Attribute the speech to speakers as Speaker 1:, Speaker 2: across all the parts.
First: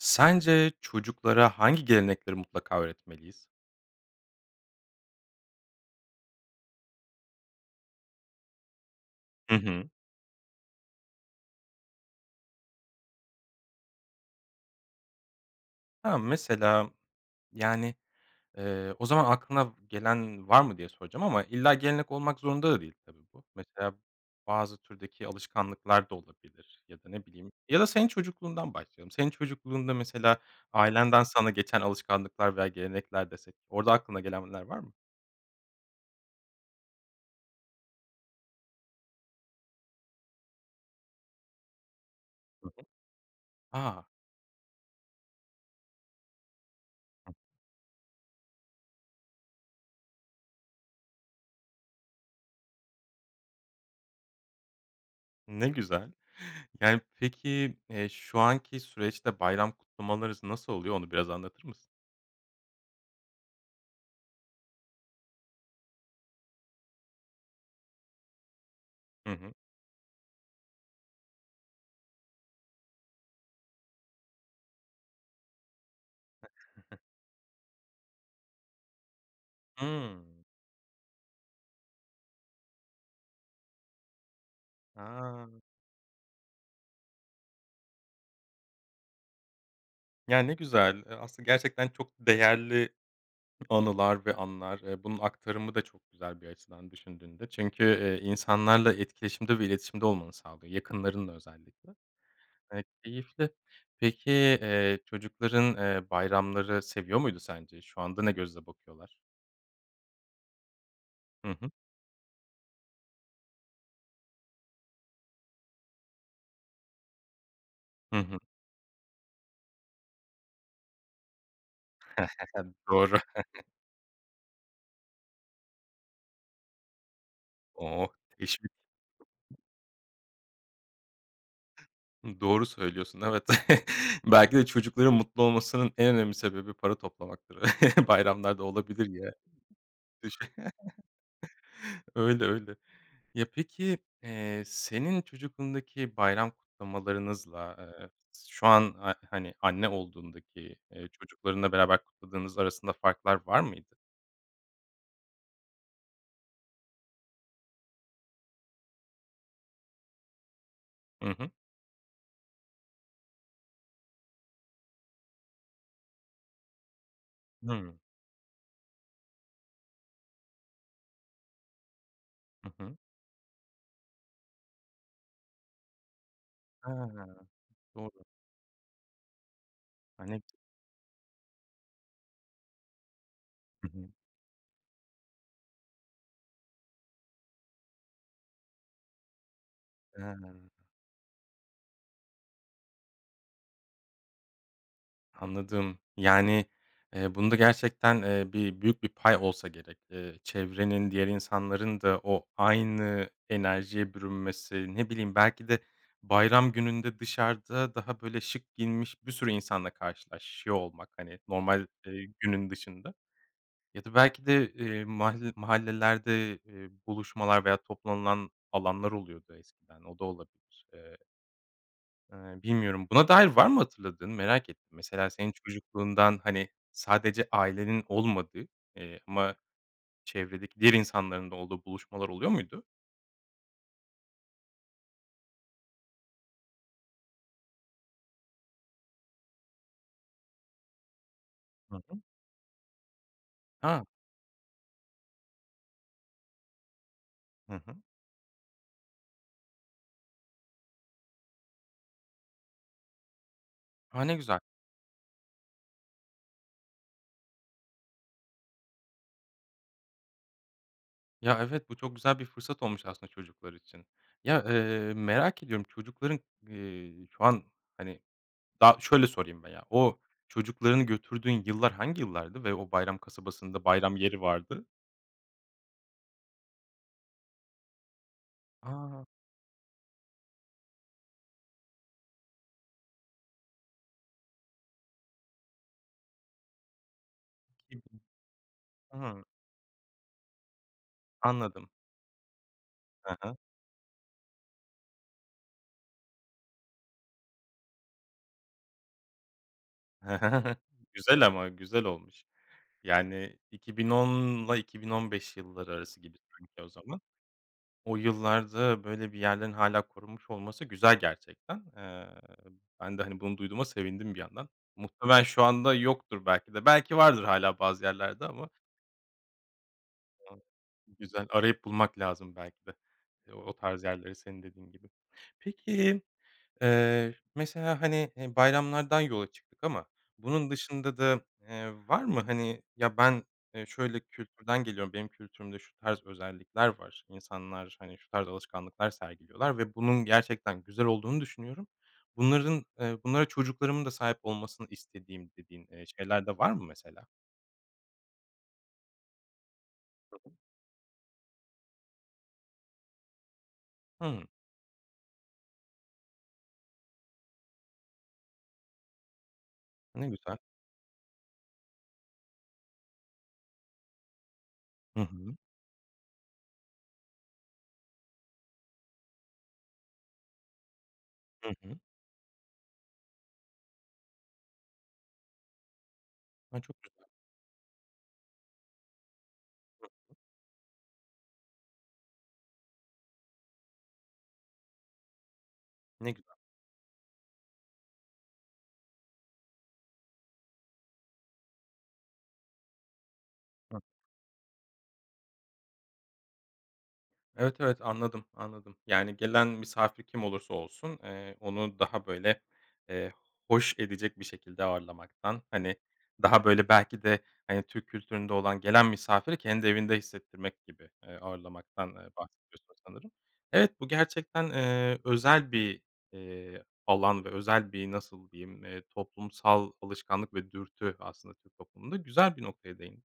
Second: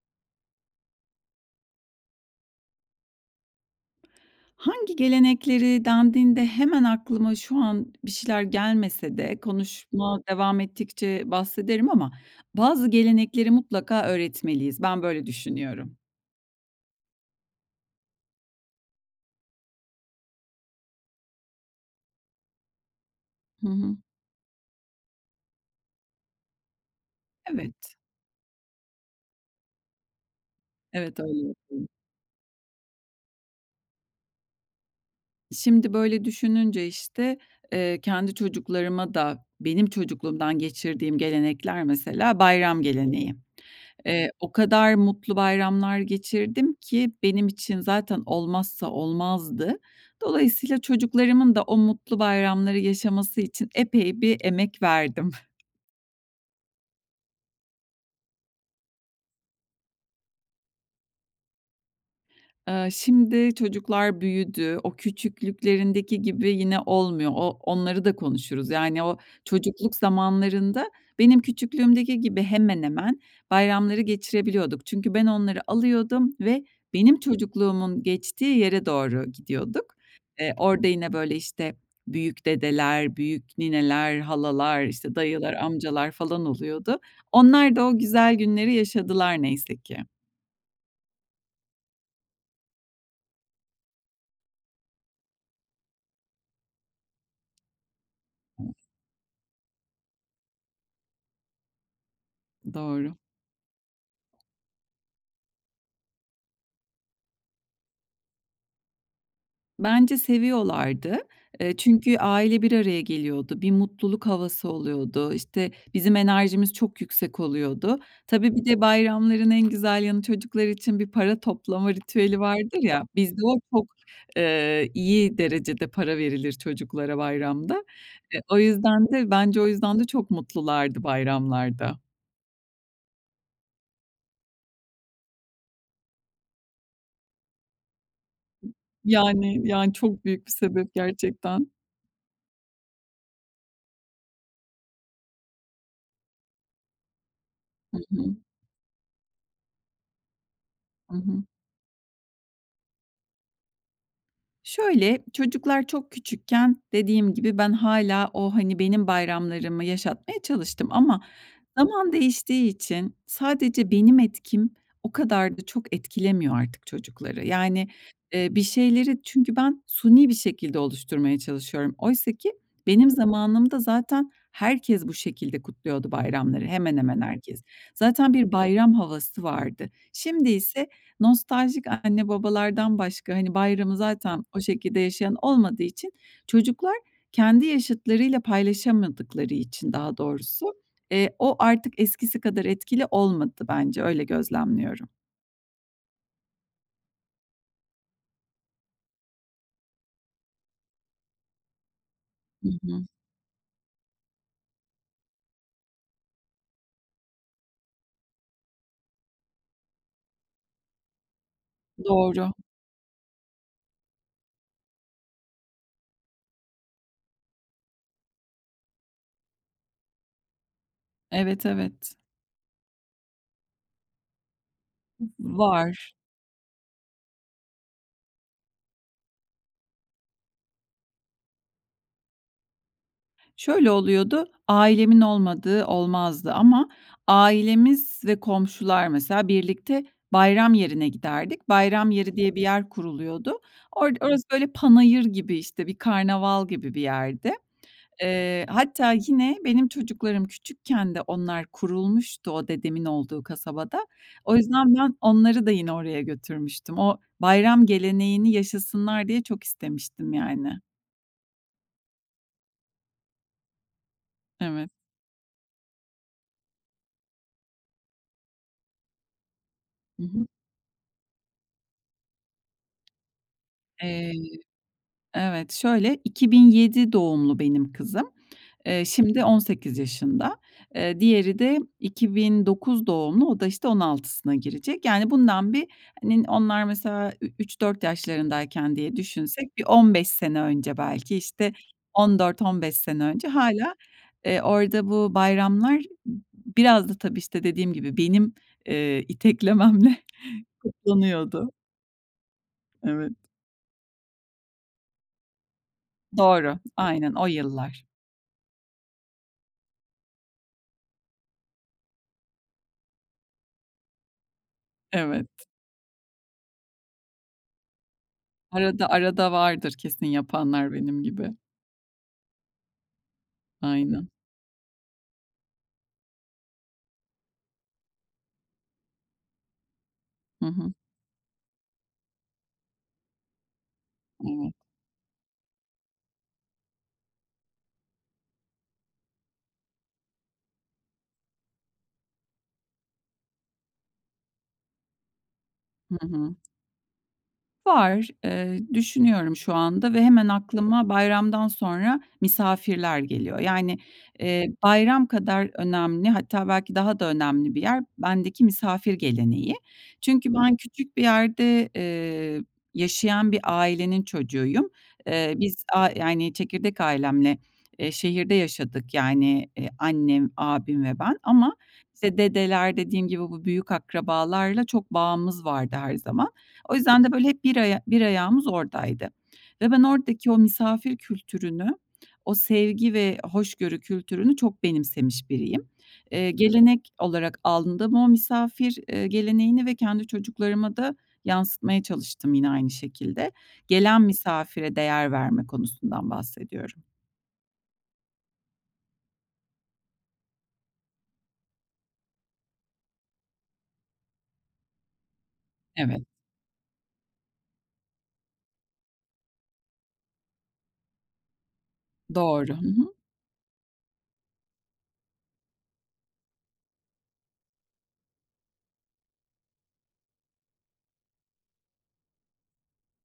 Speaker 1: Sence çocuklara hangi gelenekleri mutlaka öğretmeliyiz?
Speaker 2: "Hangi gelenekleri?" dendiğinde hemen aklıma şu an bir şeyler gelmese de
Speaker 1: Hı hı.
Speaker 2: konuşma devam ettikçe bahsederim ama bazı gelenekleri mutlaka öğretmeliyiz. Ben böyle düşünüyorum.
Speaker 1: Ha, mesela, yani, eee, o zaman aklına gelen var mı diye soracağım ama illa gelenek olmak zorunda da değil tabii bu.
Speaker 2: Hı
Speaker 1: Mesela
Speaker 2: hı.
Speaker 1: bazı türdeki alışkanlıklar da olabilir ya da ne bileyim
Speaker 2: Evet.
Speaker 1: ya da senin çocukluğundan başlayalım. Senin çocukluğunda mesela
Speaker 2: Evet,
Speaker 1: ailenden
Speaker 2: öyle
Speaker 1: sana geçen
Speaker 2: yapıyorum.
Speaker 1: alışkanlıklar veya gelenekler desek, orada aklına gelenler var mı?
Speaker 2: Şimdi böyle düşününce, işte, eee, kendi çocuklarıma da benim çocukluğumdan geçirdiğim gelenekler mesela
Speaker 1: Hı
Speaker 2: bayram
Speaker 1: hı.
Speaker 2: geleneği.
Speaker 1: A!
Speaker 2: Eee, o kadar mutlu bayramlar geçirdim ki
Speaker 1: [unintelligible]
Speaker 2: benim için zaten olmazsa olmazdı. Dolayısıyla çocuklarımın da o mutlu bayramları yaşaması için epey bir emek verdim.
Speaker 1: Ne güzel. Yani, peki, eee, şu anki süreçte bayram kutlamalarınız nasıl oluyor, onu biraz anlatır mısın?
Speaker 2: Iıı, şimdi çocuklar büyüdü. O küçüklüklerindeki gibi yine olmuyor. O onları da konuşuruz. Yani, o
Speaker 1: Hı hı.
Speaker 2: çocukluk zamanlarında benim küçüklüğümdeki gibi hemen hemen bayramları geçirebiliyorduk. Çünkü ben onları alıyordum ve benim çocukluğumun geçtiği yere doğru gidiyorduk.
Speaker 1: Hımm.
Speaker 2: Eee, orada yine, böyle, işte, büyük dedeler, büyük nineler, halalar, işte, dayılar,
Speaker 1: A!
Speaker 2: amcalar falan oluyordu. Onlar da o güzel günleri yaşadılar neyse ki.
Speaker 1: Ya, ne güzel. Eee, aslında gerçekten çok değerli anılar ve anlar. Eee, bunun aktarımı da çok güzel bir açıdan düşündüğünde. Çünkü, eee, insanlarla etkileşimde ve iletişimde olmanı sağlıyor, yakınlarınla özellikle. Eee,
Speaker 2: Doğru.
Speaker 1: keyifli. Peki, eee, çocukların, eee, bayramları seviyor muydu sence? Şu anda ne gözle bakıyorlar?
Speaker 2: Bence seviyorlardı,
Speaker 1: Hı hı.
Speaker 2: ııı, çünkü aile bir araya geliyordu, bir mutluluk havası oluyordu, işte, bizim enerjimiz çok yüksek oluyordu.
Speaker 1: Hı hı.
Speaker 2: Tabii bir de bayramların en güzel yanı, çocuklar için bir para toplama ritüeli
Speaker 1: Tabii,
Speaker 2: vardır ya,
Speaker 1: doğru.
Speaker 2: bizde o çok, eee, iyi derecede para verilir çocuklara bayramda.
Speaker 1: Oh,
Speaker 2: E, o
Speaker 1: teşvik.
Speaker 2: yüzden de bence o yüzden de çok mutlulardı bayramlarda.
Speaker 1: I doğru söylüyorsun, evet, belki de çocukların mutlu olmasının en önemli sebebi para toplamaktır. Bayramlarda olabilir ya.
Speaker 2: Yani, yani çok
Speaker 1: [unintelligible]
Speaker 2: büyük bir sebep gerçekten.
Speaker 1: Öyle, öyle. Ya peki, eee, senin çocukluğundaki bayram kutlamalarınızla,
Speaker 2: Hı
Speaker 1: ııı,
Speaker 2: hı.
Speaker 1: şu an, a hani, anne olduğundaki, eee,
Speaker 2: Hı hı.
Speaker 1: çocuklarınla beraber kutladığınız arasında farklar var mıydı?
Speaker 2: Şöyle, çocuklar çok küçükken, dediğim gibi, ben hâlâ o, hani, benim bayramlarımı yaşatmaya çalıştım. Ama
Speaker 1: Hı hı.
Speaker 2: zaman değiştiği için sadece benim etkim o kadar da çok etkilemiyor artık çocukları. Yani,
Speaker 1: Hımm.
Speaker 2: ııı, bir şeyleri çünkü ben suni bir şekilde oluşturmaya çalışıyorum. Oysaki
Speaker 1: Hı hı.
Speaker 2: benim zamanımda zaten herkes bu şekilde kutluyordu bayramları,
Speaker 1: He.
Speaker 2: hemen hemen herkes.
Speaker 1: Doğru.
Speaker 2: Zaten bir bayram havası vardı. Şimdi
Speaker 1: [unintelligible]
Speaker 2: ise nostaljik anne babalardan başka, hani,
Speaker 1: Hı
Speaker 2: bayramı
Speaker 1: hı.
Speaker 2: zaten o şekilde yaşayan olmadığı için çocuklar kendi yaşıtlarıyla paylaşamadıkları için daha doğrusu,
Speaker 1: He.
Speaker 2: eee, o artık eskisi kadar etkili olmadı bence, öyle gözlemliyorum.
Speaker 1: Anladım, yani, eee, bunda gerçekten, eee, bir büyük bir pay olsa gerek. Eee, çevrenin diğer insanların da o
Speaker 2: Hı hı.
Speaker 1: aynı enerjiye bürünmesi, ne bileyim, belki de bayram gününde dışarıda daha, böyle şık giyinmiş bir sürü insanla karşılaşıyor olmak, hani, normal, ııı,
Speaker 2: Doğru.
Speaker 1: günün dışında ya da belki de, eee, mahal mahallelerde, ııı, buluşmalar veya toplanılan alanlar oluyordu eskiden. O da olabilir. Eee
Speaker 2: Evet, evet.
Speaker 1: Eee, bilmiyorum, buna dair var mı hatırladığın? Merak ettim.
Speaker 2: Hı hı,
Speaker 1: Mesela senin
Speaker 2: var.
Speaker 1: çocukluğundan, hani, sadece ailenin olmadığı, eee, ama çevredeki diğer insanların da olduğu buluşmalar oluyor muydu?
Speaker 2: Şöyle oluyordu: Ailemin olmadığı olmazdı ama ailemiz ve komşular, mesela, birlikte bayram yerine giderdik.
Speaker 1: Hı
Speaker 2: Bayram
Speaker 1: hı.
Speaker 2: yeri diye bir yer kuruluyordu.
Speaker 1: Ha.
Speaker 2: Orada orası böyle, panayır gibi, işte, bir karnaval gibi bir yerdi.
Speaker 1: Hı hı.
Speaker 2: Eee, hatta yine benim çocuklarım küçükken de onlar kurulmuştu o dedemin olduğu kasabada.
Speaker 1: A, ne
Speaker 2: O
Speaker 1: güzel.
Speaker 2: yüzden ben onları da yine oraya götürmüştüm. O bayram geleneğini yaşasınlar diye çok istemiştim yani.
Speaker 1: Ya, evet, bu çok güzel bir fırsat olmuş aslında çocuklar için. Ya,
Speaker 2: Evet.
Speaker 1: eee, merak ediyorum, çocukların, ııı, şu an, hani, daha şöyle sorayım veya, o
Speaker 2: Hı hı.
Speaker 1: çocuklarını götürdüğün yıllar hangi yıllardı ve o bayram kasabasında bayram
Speaker 2: Eee,
Speaker 1: yeri vardı?
Speaker 2: evet. Şöyle, 2007 doğumlu benim kızım. Eee,
Speaker 1: A!
Speaker 2: şimdi 18 yaşında. Eee, diğeri de 2009 doğumlu. O da, işte, 16'sına girecek. Yani, bundan bir, hani, onlar mesela ü üç 4
Speaker 1: [unintelligible]
Speaker 2: yaşlarındayken diye
Speaker 1: A!
Speaker 2: düşünsek bir 15 sene önce, belki, işte,
Speaker 1: Anladım.
Speaker 2: 14 15 sene
Speaker 1: Hı
Speaker 2: önce
Speaker 1: hı.
Speaker 2: hâlâ, eee, orada bu bayramlar biraz da tabii, işte, dediğim gibi benim, eee, iteklememle
Speaker 1: Güzel ama.
Speaker 2: toplanıyordu.
Speaker 1: Güzel olmuş.
Speaker 2: Evet.
Speaker 1: Yani, 2010'la 2015 yılları arası gibi
Speaker 2: Doğru,
Speaker 1: çünkü o zaman.
Speaker 2: aynen, o yıllar.
Speaker 1: O yıllarda böyle bir yerlerin hâlâ korunmuş olması güzel gerçekten. Eee, ben de, hani, bunu duyduğuma sevindim bir yandan. Muhtemelen
Speaker 2: Evet.
Speaker 1: şu anda yoktur belki de, belki vardır hâlâ bazı yerlerde ama.
Speaker 2: Arada arada vardır, kesin,
Speaker 1: [unintelligible]
Speaker 2: yapanlar benim
Speaker 1: Güzel,
Speaker 2: gibi.
Speaker 1: arayıp bulmak lazım belki de, eee, o tarz
Speaker 2: Aynen.
Speaker 1: yerleri, senin dediğin gibi. Peki, eee, mesela, hani, eee, bayramlardan yola çıktık ama
Speaker 2: Hı
Speaker 1: bunun
Speaker 2: hı.
Speaker 1: dışında da, eee, var mı, hani, ya, ben, eee, şöyle
Speaker 2: Evet.
Speaker 1: kültürden geliyorum, benim kültürümde şu tarz özellikler var, insanlar, hani, şu tarz alışkanlıklar sergiliyorlar ve bunun gerçekten güzel olduğunu düşünüyorum. Bunların, eee, bunlara çocuklarımın da sahip olmasını istediğim dediğin, eee,
Speaker 2: Hı
Speaker 1: şeyler
Speaker 2: hı.
Speaker 1: de var mı mesela?
Speaker 2: Var, eee, düşünüyorum şu anda ve
Speaker 1: Hı
Speaker 2: hemen
Speaker 1: hı.
Speaker 2: aklıma bayramdan sonra, misafirler geliyor. Yani,
Speaker 1: Hı.
Speaker 2: eee, bayram kadar önemli hatta belki daha da önemli bir yer, bendeki misafir geleneği.
Speaker 1: Ne
Speaker 2: Çünkü
Speaker 1: güzel.
Speaker 2: ben küçük bir yerde, eee, yaşayan bir ailenin çocuğuyum.
Speaker 1: Hı
Speaker 2: Eee,
Speaker 1: hı.
Speaker 2: biz a yani, çekirdek ailemle, eee, şehirde yaşadık, yani, eee, annem, abim ve ben
Speaker 1: Hı
Speaker 2: ama,
Speaker 1: hı.
Speaker 2: işte, dedeler, dediğim gibi, bu büyük akrabalarla çok bağımız vardı her zaman.
Speaker 1: Ay,
Speaker 2: O
Speaker 1: çok
Speaker 2: yüzden
Speaker 1: güzel.
Speaker 2: de, böyle, hep bir aya bir ayağımız oradaydı ve ben
Speaker 1: Hı hı.
Speaker 2: oradaki o misafir kültürünü, o sevgi ve hoşgörü kültürünü çok benimsemiş biriyim.
Speaker 1: Ne güzel.
Speaker 2: Eee, gelenek olarak aldım ama o misafir, eee, geleneğini ve kendi çocuklarıma da yansıtmaya çalıştım yine aynı şekilde.
Speaker 1: [unintelligible]
Speaker 2: Gelen misafire değer verme konusundan bahsediyorum.
Speaker 1: Evet, evet. Anladım, anladım. Yani, gelen misafir kim olursa olsun, eee, onu daha, böyle, eee, hoş edecek bir şekilde ağırlamaktan, hani,
Speaker 2: Evet.
Speaker 1: daha böyle belki de hani Türk kültüründe olan, gelen misafiri kendi evinde hissettirmek gibi, eee, ağırlamaktan, eee,
Speaker 2: Doğru. Hı
Speaker 1: bahsediyorsun
Speaker 2: hı.
Speaker 1: sanırım. Evet, bu gerçekten, eee, özel bir, eee, alan ve özel bir, nasıl diyeyim, eee, toplumsal alışkanlık ve dürtü aslında Türk toplumunda. Güzel bir noktaya değindin.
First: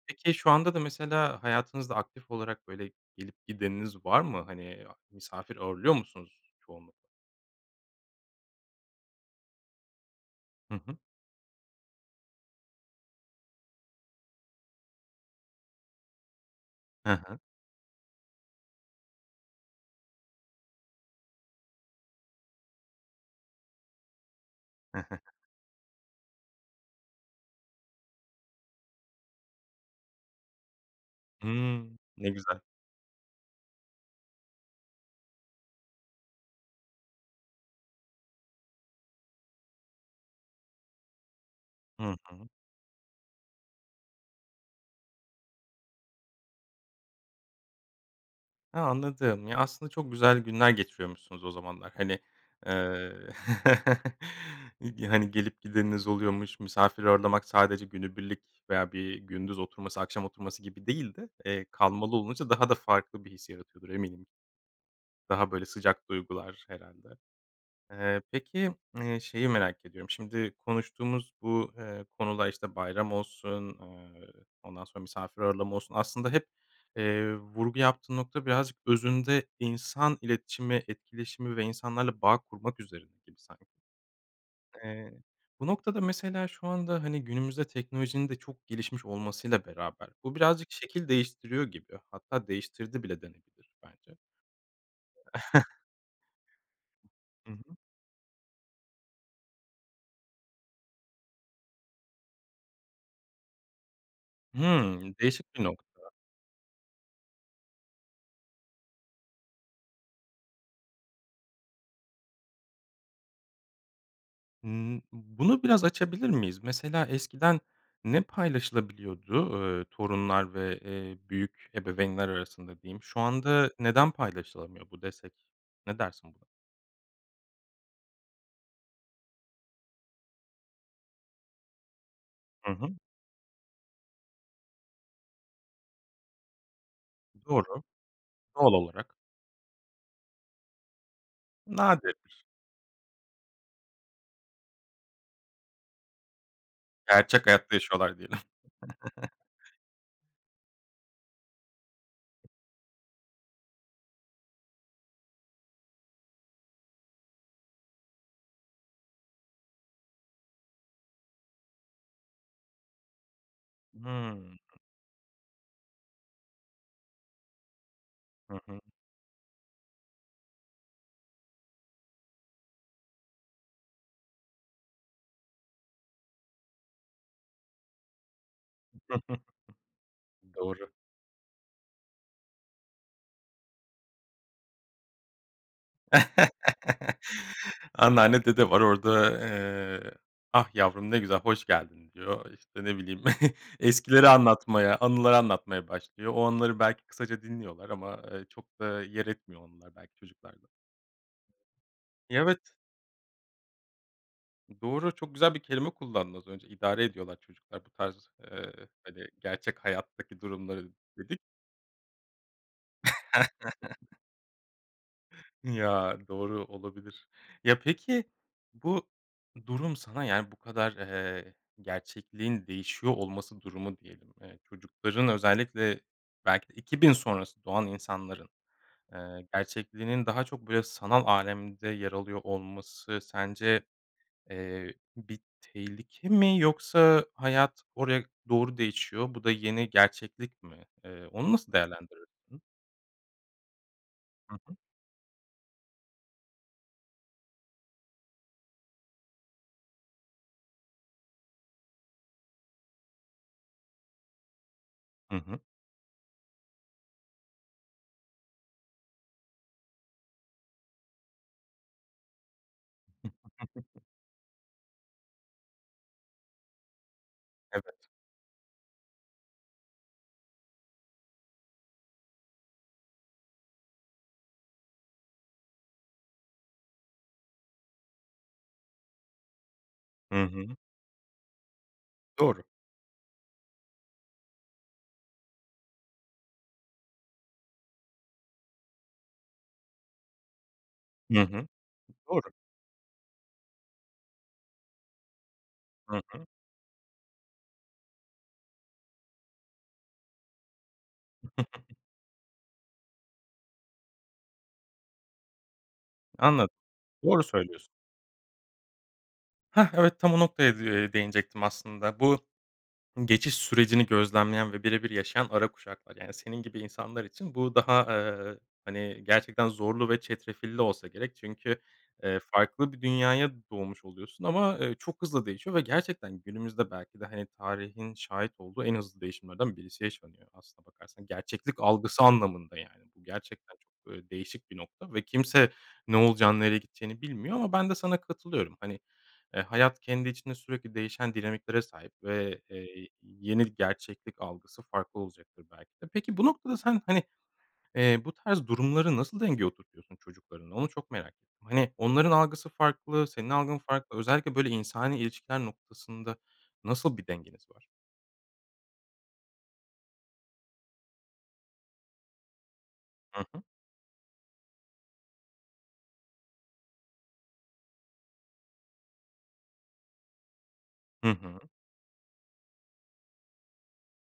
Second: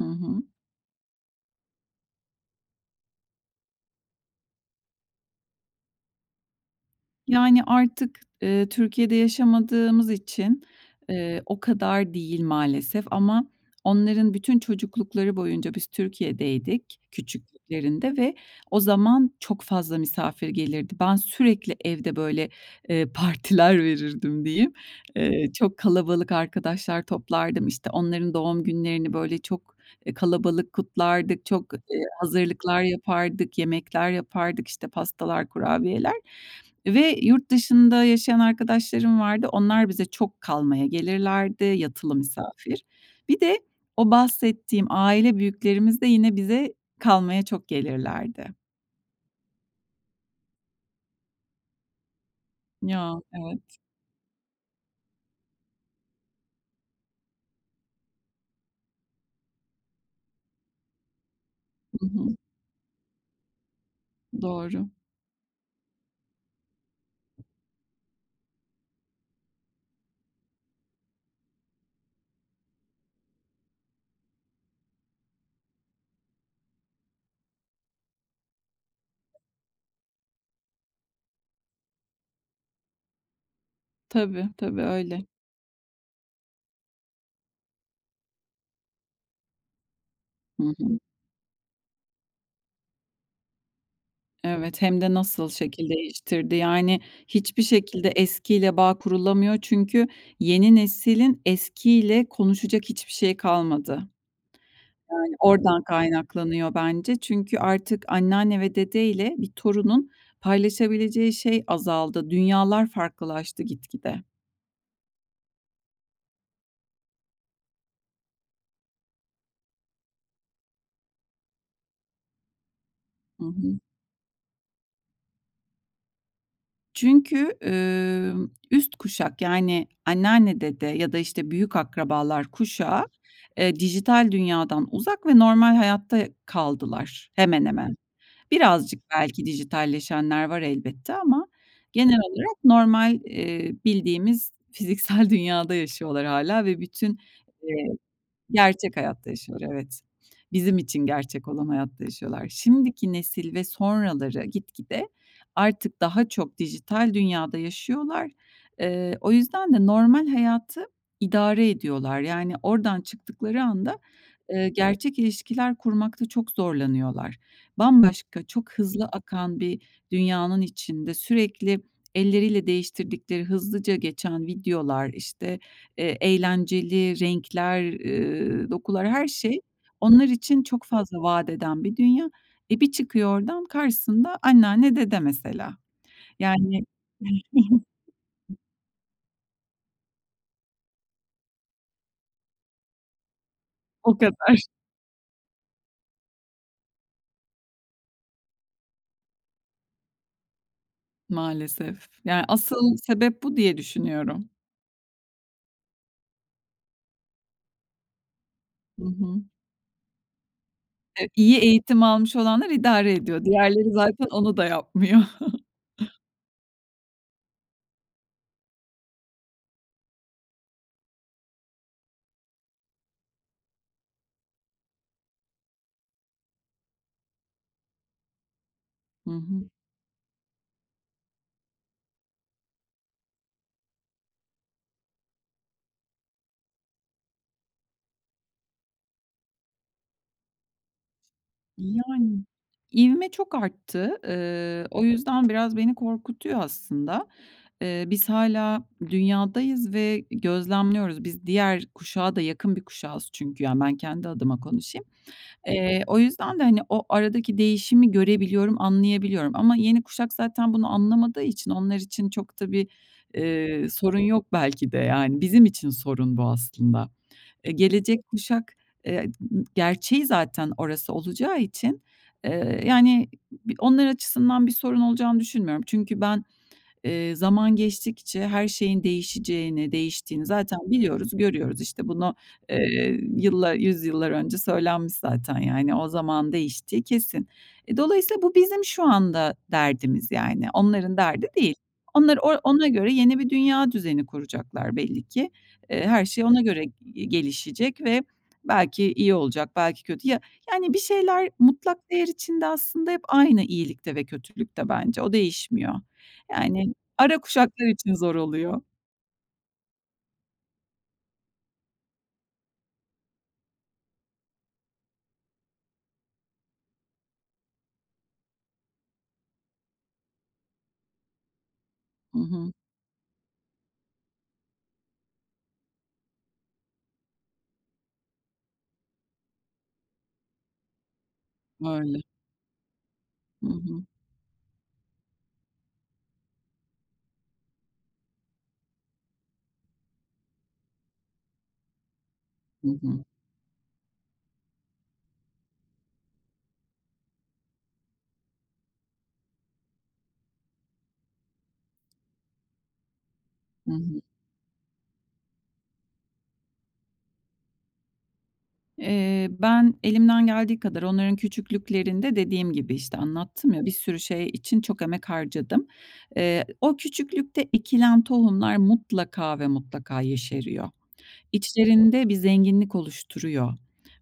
Speaker 2: Hı
Speaker 1: Peki,
Speaker 2: hı.
Speaker 1: şu anda da mesela hayatınızda aktif olarak böyle gelip gideniniz var mı? Hani, a misafir ağırlıyor musunuz çoğunlukla?
Speaker 2: Yani, artık, eee, Türkiye'de yaşamadığımız için,
Speaker 1: Hı hı.
Speaker 2: eee, o kadar değil maalesef ama onların bütün çocuklukları boyunca biz Türkiye'deydik
Speaker 1: He he.
Speaker 2: küçüklüklerinde ve o zaman çok fazla misafir gelirdi. Ben sürekli evde, böyle, eee, partiler verirdim diyeyim. Eee, çok kalabalık arkadaşlar toplardım. İşte, onların doğum günlerini, böyle, çok, eee, kalabalık kutlardık, çok,
Speaker 1: Hımm.
Speaker 2: eee,
Speaker 1: Ne güzel.
Speaker 2: hazırlıklar yapardık, yemekler yapardık, işte, pastalar, kurabiyeler ve yurt dışında yaşayan arkadaşlarım vardı onlar bize çok kalmaya gelirlerdi yatılı
Speaker 1: Hı hı.
Speaker 2: misafir. Bir de o bahsettiğim aile büyüklerimiz de yine bize kalmaya çok gelirlerdi.
Speaker 1: A, anladım. Ya, aslında çok güzel günler geçiriyormuşsunuz o zamanlar. Hani, eee,
Speaker 2: Ya, evet.
Speaker 1: ig hani, gelip gideniniz oluyormuş, misafir ağırlamak sadece günübirlik veya bir gündüz oturması, akşam oturması gibi değil de, eee,
Speaker 2: Hı
Speaker 1: kalmalı
Speaker 2: hı.
Speaker 1: olunca daha da farklı bir his yaratıyordur eminim.
Speaker 2: Doğru.
Speaker 1: Daha böyle sıcak duygular herhâlde. Eee, peki, eee, şeyi merak ediyorum, şimdi konuştuğumuz bu, eee, konuda, işte, bayram olsun, ııı, ondan sonra misafir ağırlama olsun aslında hep, eee, vurgu yaptığın nokta birazcık özünde insan iletişimi, etkileşimi ve insanlarla bağ kurmak üzerine gibi sanki.
Speaker 2: Tabii, tabii,
Speaker 1: Eee,
Speaker 2: öyle.
Speaker 1: bu noktada mesela şu anda, hani, günümüzde teknolojinin de çok gelişmiş olmasıyla beraber bu
Speaker 2: Hı
Speaker 1: birazcık
Speaker 2: hı.
Speaker 1: şekil değiştiriyor gibi hatta değiştirdi bile denebilir bence.
Speaker 2: Evet, hem de nasıl şekil değiştirdi. Yani,
Speaker 1: Hı
Speaker 2: hiçbir
Speaker 1: hı.
Speaker 2: şekilde eskiyle bağ kurulamıyor. Çünkü yeni neslin eskiyle konuşacak hiçbir şeyi kalmadı.
Speaker 1: Hımm.
Speaker 2: Yani,
Speaker 1: Değişik bir
Speaker 2: oradan
Speaker 1: nokta.
Speaker 2: kaynaklanıyor bence. Çünkü artık anneanne ve dedeyle bir torunun paylaşabileceği şey azaldı. Dünyalar farklılaştı gitgide.
Speaker 1: Imm, b bunu biraz açabilir miyiz? Mesela eskiden ne paylaşılabiliyordu? Iıı, torunlar ve, eee, büyük ebeveynler arasında diyeyim. "Şu
Speaker 2: Hı
Speaker 1: anda
Speaker 2: hı.
Speaker 1: neden paylaşılamıyor bu?" desek ne dersin buna?
Speaker 2: Çünkü, ımm, üst kuşak, yani anneanne, dede ya da, işte, büyük akrabalar
Speaker 1: Hı hı.
Speaker 2: kuşağı, eee, dijital dünyadan uzak ve normal hayatta kaldılar hemen
Speaker 1: Doğru,
Speaker 2: hemen.
Speaker 1: doğal
Speaker 2: Birazcık
Speaker 1: olarak.
Speaker 2: belki dijitalleşenler var elbette ama genel
Speaker 1: Nadirdir.
Speaker 2: olarak normal, eee, bildiğimiz, fiziksel dünyada yaşıyorlar hâlâ ve bütün,
Speaker 1: Gerçek hayatta
Speaker 2: eee
Speaker 1: yaşıyorlar diyelim.
Speaker 2: Gerçek hayatta yaşıyorlar, evet. Bizim için gerçek olan hayatta yaşıyorlar. Şimdiki nesil ve sonraları gitgide artık daha çok dijital dünyada yaşıyorlar. Iıı, o yüzden de normal hayatı idare ediyorlar. Yani, oradan çıktıkları anda,
Speaker 1: Hımm.
Speaker 2: ııı, gerçek ilişkiler kurmakta çok zorlanıyorlar. Bambaşka,
Speaker 1: Hı
Speaker 2: çok
Speaker 1: hı.
Speaker 2: hızlı akan bir dünyanın içinde sürekli elleriyle değiştirdikleri hızlıca geçen videolar, işte, eee, eğlenceli renkler, ııı, dokular her şey onlar için çok
Speaker 1: Doğru.
Speaker 2: fazla vadeden bir dünya. E, bir çıkıyor oradan karşısında anneanne, dede mesela. Yani
Speaker 1: Anneanne, dede var orada, eee, "Ah, yavrum. Ne güzel, hoş geldin." diyor. İşte, ne bileyim
Speaker 2: O
Speaker 1: eskileri
Speaker 2: kadar.
Speaker 1: anlatmaya, anıları anlatmaya başlıyor. O anıları belki kısaca dinliyorlar ama, ııı, çok da yer etmiyor onlar belki çocuklarda.
Speaker 2: Maalesef.
Speaker 1: Ya,
Speaker 2: Yani
Speaker 1: evet.
Speaker 2: asıl sebep bu diye düşünüyorum.
Speaker 1: Doğru. Çok güzel bir kelime kullandın az önce idare ediyorlar çocuklar bu tarz, eee,
Speaker 2: Hı
Speaker 1: hani,
Speaker 2: hı.
Speaker 1: gerçek hayattaki durumları,
Speaker 2: Ev
Speaker 1: dedik.
Speaker 2: İyi eğitim almış olanlar idare ediyor. Diğerleri zaten onu da yapmıyor.
Speaker 1: Ya, doğru, olabilir. Ya, peki bu durum sana, yani, bu kadar, eee, gerçekliğin değişiyor olması durumu diyelim, eee, çocukların özellikle belki de 2000 sonrası doğan insanların,
Speaker 2: Hı
Speaker 1: eee,
Speaker 2: hı.
Speaker 1: gerçekliğinin daha çok böyle sanal alemde yer alıyor olması sence, eee, bir tehlike mi yoksa hayat oraya doğru değişiyor. Bu da yeni gerçeklik mi? Eee, onu nasıl
Speaker 2: Yani.
Speaker 1: değerlendirirsin?
Speaker 2: İvme çok arttı.
Speaker 1: Hı hı.
Speaker 2: Iıı, o yüzden biraz beni korkutuyor aslında. Eee, biz hâlâ dünyadayız ve gözlemliyoruz. Biz diğer kuşağa da yakın bir kuşağız çünkü, yani, ben kendi adıma konuşayım.
Speaker 1: Hı hı.
Speaker 2: Eee, o yüzden de, hani, o aradaki değişimi görebiliyorum, anlayabiliyorum. Ama yeni kuşak zaten bunu anlamadığı için onlar için çok da bir, eee, sorun yok belki de, yani bizim için sorun bu aslında. Eee,
Speaker 1: Evet.
Speaker 2: gelecek kuşak, eee, gerçeği zaten orası olacağı için, eee, yani b onlar açısından bir sorun olacağını düşünmüyorum. Çünkü ben, eee, zaman geçtikçe her şeyin değişeceğini,
Speaker 1: Hı
Speaker 2: değiştiğini
Speaker 1: hı.
Speaker 2: zaten biliyoruz, görüyoruz. İşte bunu,
Speaker 1: Doğru.
Speaker 2: eee, yıllar 100 yıllar önce söylenmiş zaten, yani, o zamanın değiştiği kesin. E, dolayısıyla bu bizim şu anda derdimiz, yani. Onların
Speaker 1: Hı
Speaker 2: derdi
Speaker 1: hı.
Speaker 2: değil. Onlar
Speaker 1: Doğru.
Speaker 2: o ona göre yeni bir dünya düzeni kuracaklar belli ki. Eee,
Speaker 1: Hı
Speaker 2: her şey
Speaker 1: hı.
Speaker 2: ona göre gelişecek ve belki iyi olacak, belki kötü. Ya, yani, bir şeyler mutlak değer içinde aslında hep aynı iyilikte ve kötülükte bence. O değişmiyor.
Speaker 1: Anladım.
Speaker 2: Yani, ara
Speaker 1: Doğru söylüyorsun.
Speaker 2: kuşaklar için zor oluyor.
Speaker 1: Heh, evet tam o noktaya de eee, değinecektim aslında bu geçiş sürecini gözlemleyen ve birebir yaşayan ara kuşaklar. Yani, senin gibi insanlar için bu daha, eee, hani, gerçekten zorlu ve çetrefilli olsa gerek. Çünkü,
Speaker 2: Hı
Speaker 1: eee,
Speaker 2: hı.
Speaker 1: farklı bir dünyaya doğmuş oluyorsun ama, eee, çok hızlı değişiyor ve gerçekten günümüzde belki de, hani, tarihin şahit olduğu en hızlı değişimlerden birisi yaşanıyor. Aslına bakarsan gerçeklik
Speaker 2: Öyle.
Speaker 1: algısı anlamında, yani, bu
Speaker 2: Hı
Speaker 1: gerçekten
Speaker 2: hı.
Speaker 1: çok, eee, değişik bir nokta ve kimse ne olacağını, nereye gideceğini bilmiyor ama ben de sana katılıyorum. Hani, eee, hayat kendi içinde sürekli değişen dinamiklere sahip ve, eee,
Speaker 2: Hı
Speaker 1: y
Speaker 2: hı.
Speaker 1: yeni gerçeklik algısı farklı olacaktır belki de. Peki bu noktada sen, hani, eee, bu tarz durumları nasıl dengeye oturtuyorsun çocuklarınla onu çok merak ettim. Hani, onların algısı farklı, senin algın
Speaker 2: Hı
Speaker 1: farklı
Speaker 2: hı.
Speaker 1: özellikle, böyle, insani ilişkiler noktasında nasıl bir dengeniz var?
Speaker 2: Eee, ben elimden geldiği kadar onların küçüklüklerinde, dediğim gibi işte,
Speaker 1: Hı hı.
Speaker 2: anlattım ya, bir sürü şey için çok emek harcadım. Eee, ı o küçüklükte ekilen tohumlar mutlaka ve mutlaka yeşeriyor.
Speaker 1: Hı hı.
Speaker 2: İçlerinde bir zenginlik oluşturuyor.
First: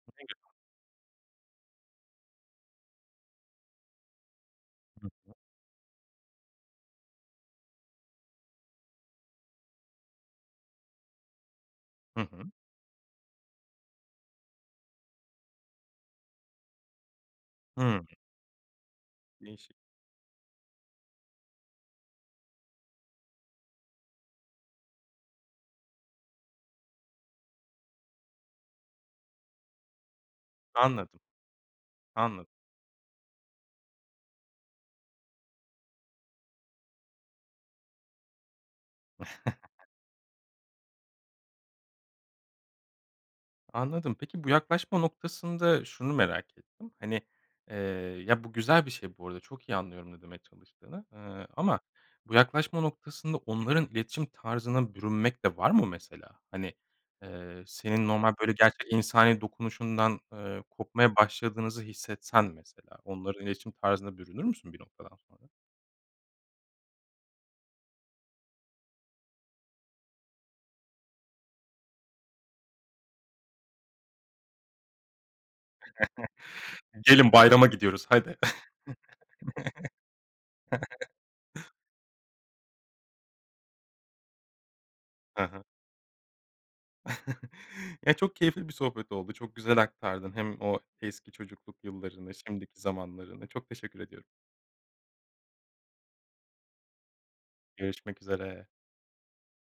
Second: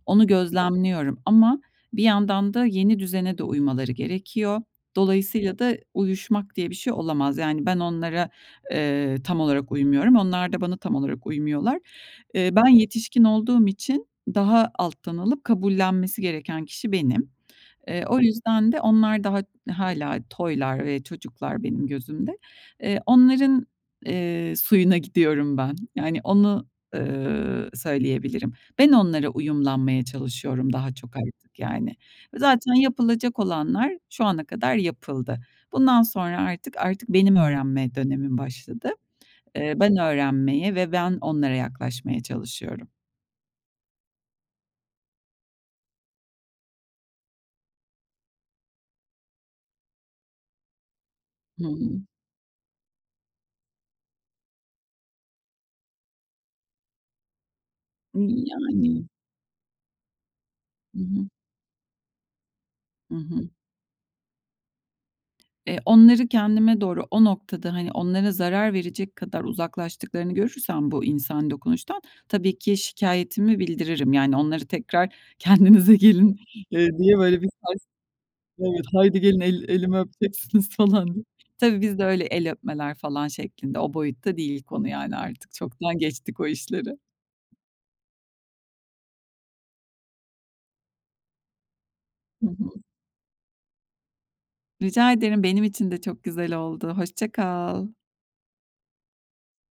Speaker 2: Onu
Speaker 1: [unintelligible]
Speaker 2: gözlemliyorum ama bir yandan da yeni düzene de uymaları gerekiyor.
Speaker 1: Hı hı.
Speaker 2: Dolayısıyla da uyuşmak diye bir şey olamaz. Yani, ben onlara, eee, tam olarak uymuyorum. Onlar da bana tam olarak uymuyorlar.
Speaker 1: Hı
Speaker 2: Eee,
Speaker 1: hı.
Speaker 2: ben yetişkin olduğum için daha alttan alıp kabullenmesi gereken kişi benim. Eee,
Speaker 1: Hımm.
Speaker 2: o yüzden de onlar daha d
Speaker 1: Değişik.
Speaker 2: hâlâ toylar ve çocuklar benim gözümde, eee, onların, ııı, suyuna gidiyorum ben. Yani, onu, ııı, söyleyebilirim. Ben onlara uyumlanmaya çalışıyorum daha çok
Speaker 1: Anladım.
Speaker 2: artık yani.
Speaker 1: Anladım.
Speaker 2: Zaten yapılacak olanlar şu ana kadar yapıldı. Bundan sonra artık artık benim öğrenme dönemim başladı. Eee, ben öğrenmeye ve ben onlara yaklaşmaya çalışıyorum.
Speaker 1: Anladım peki, bu yaklaşma noktasında şunu merak ettim; hani, eee, ya bu güzel bir şey bu arada, çok iyi anlıyorum ne demeye çalıştığını. Iıı, ama
Speaker 2: [unintelligible]
Speaker 1: bu yaklaşma noktasında onların iletişim tarzına bürünmek de var mı mesela? Hani, eee, senin normal,
Speaker 2: Iıı,
Speaker 1: böyle gerçek
Speaker 2: yani.
Speaker 1: insani dokunuşundan, ııı,
Speaker 2: Hı
Speaker 1: kopmaya
Speaker 2: hı.
Speaker 1: başladığınızı hissetsen mesela
Speaker 2: Hı
Speaker 1: onların
Speaker 2: hı.
Speaker 1: iletişim tarzına bürünür müsün bir noktadan sonra?
Speaker 2: Eee, onları kendime doğru, o noktada, hani, onlara zarar verecek kadar uzaklaştıklarını görürsem bu insani dokunuştan tabii ki şikayetimi bildiririm, yani, onları tekrar, "Kendinize gelin.", eee, diye
Speaker 1: Gelin
Speaker 2: böyle, bir
Speaker 1: bayrama
Speaker 2: sars
Speaker 1: gidiyoruz, hadi.
Speaker 2: Evet, "Haydi gelin el elimi öpeceksiniz." falan diye. Tabii, biz de öyle el öpmeler falan şeklinde, o boyutta değil konu yani,
Speaker 1: Hı
Speaker 2: artık
Speaker 1: hı.
Speaker 2: çoktan geçtik o işleri.
Speaker 1: Ya, çok keyifli bir sohbet oldu, çok güzel aktardın hem o eski çocukluk yıllarını,
Speaker 2: Hı hı.
Speaker 1: şimdiki zamanlarını; çok teşekkür ediyorum.
Speaker 2: Rica ederim. Benim için de çok güzel oldu. Hoşça kal.
Speaker 1: Görüşmek üzere.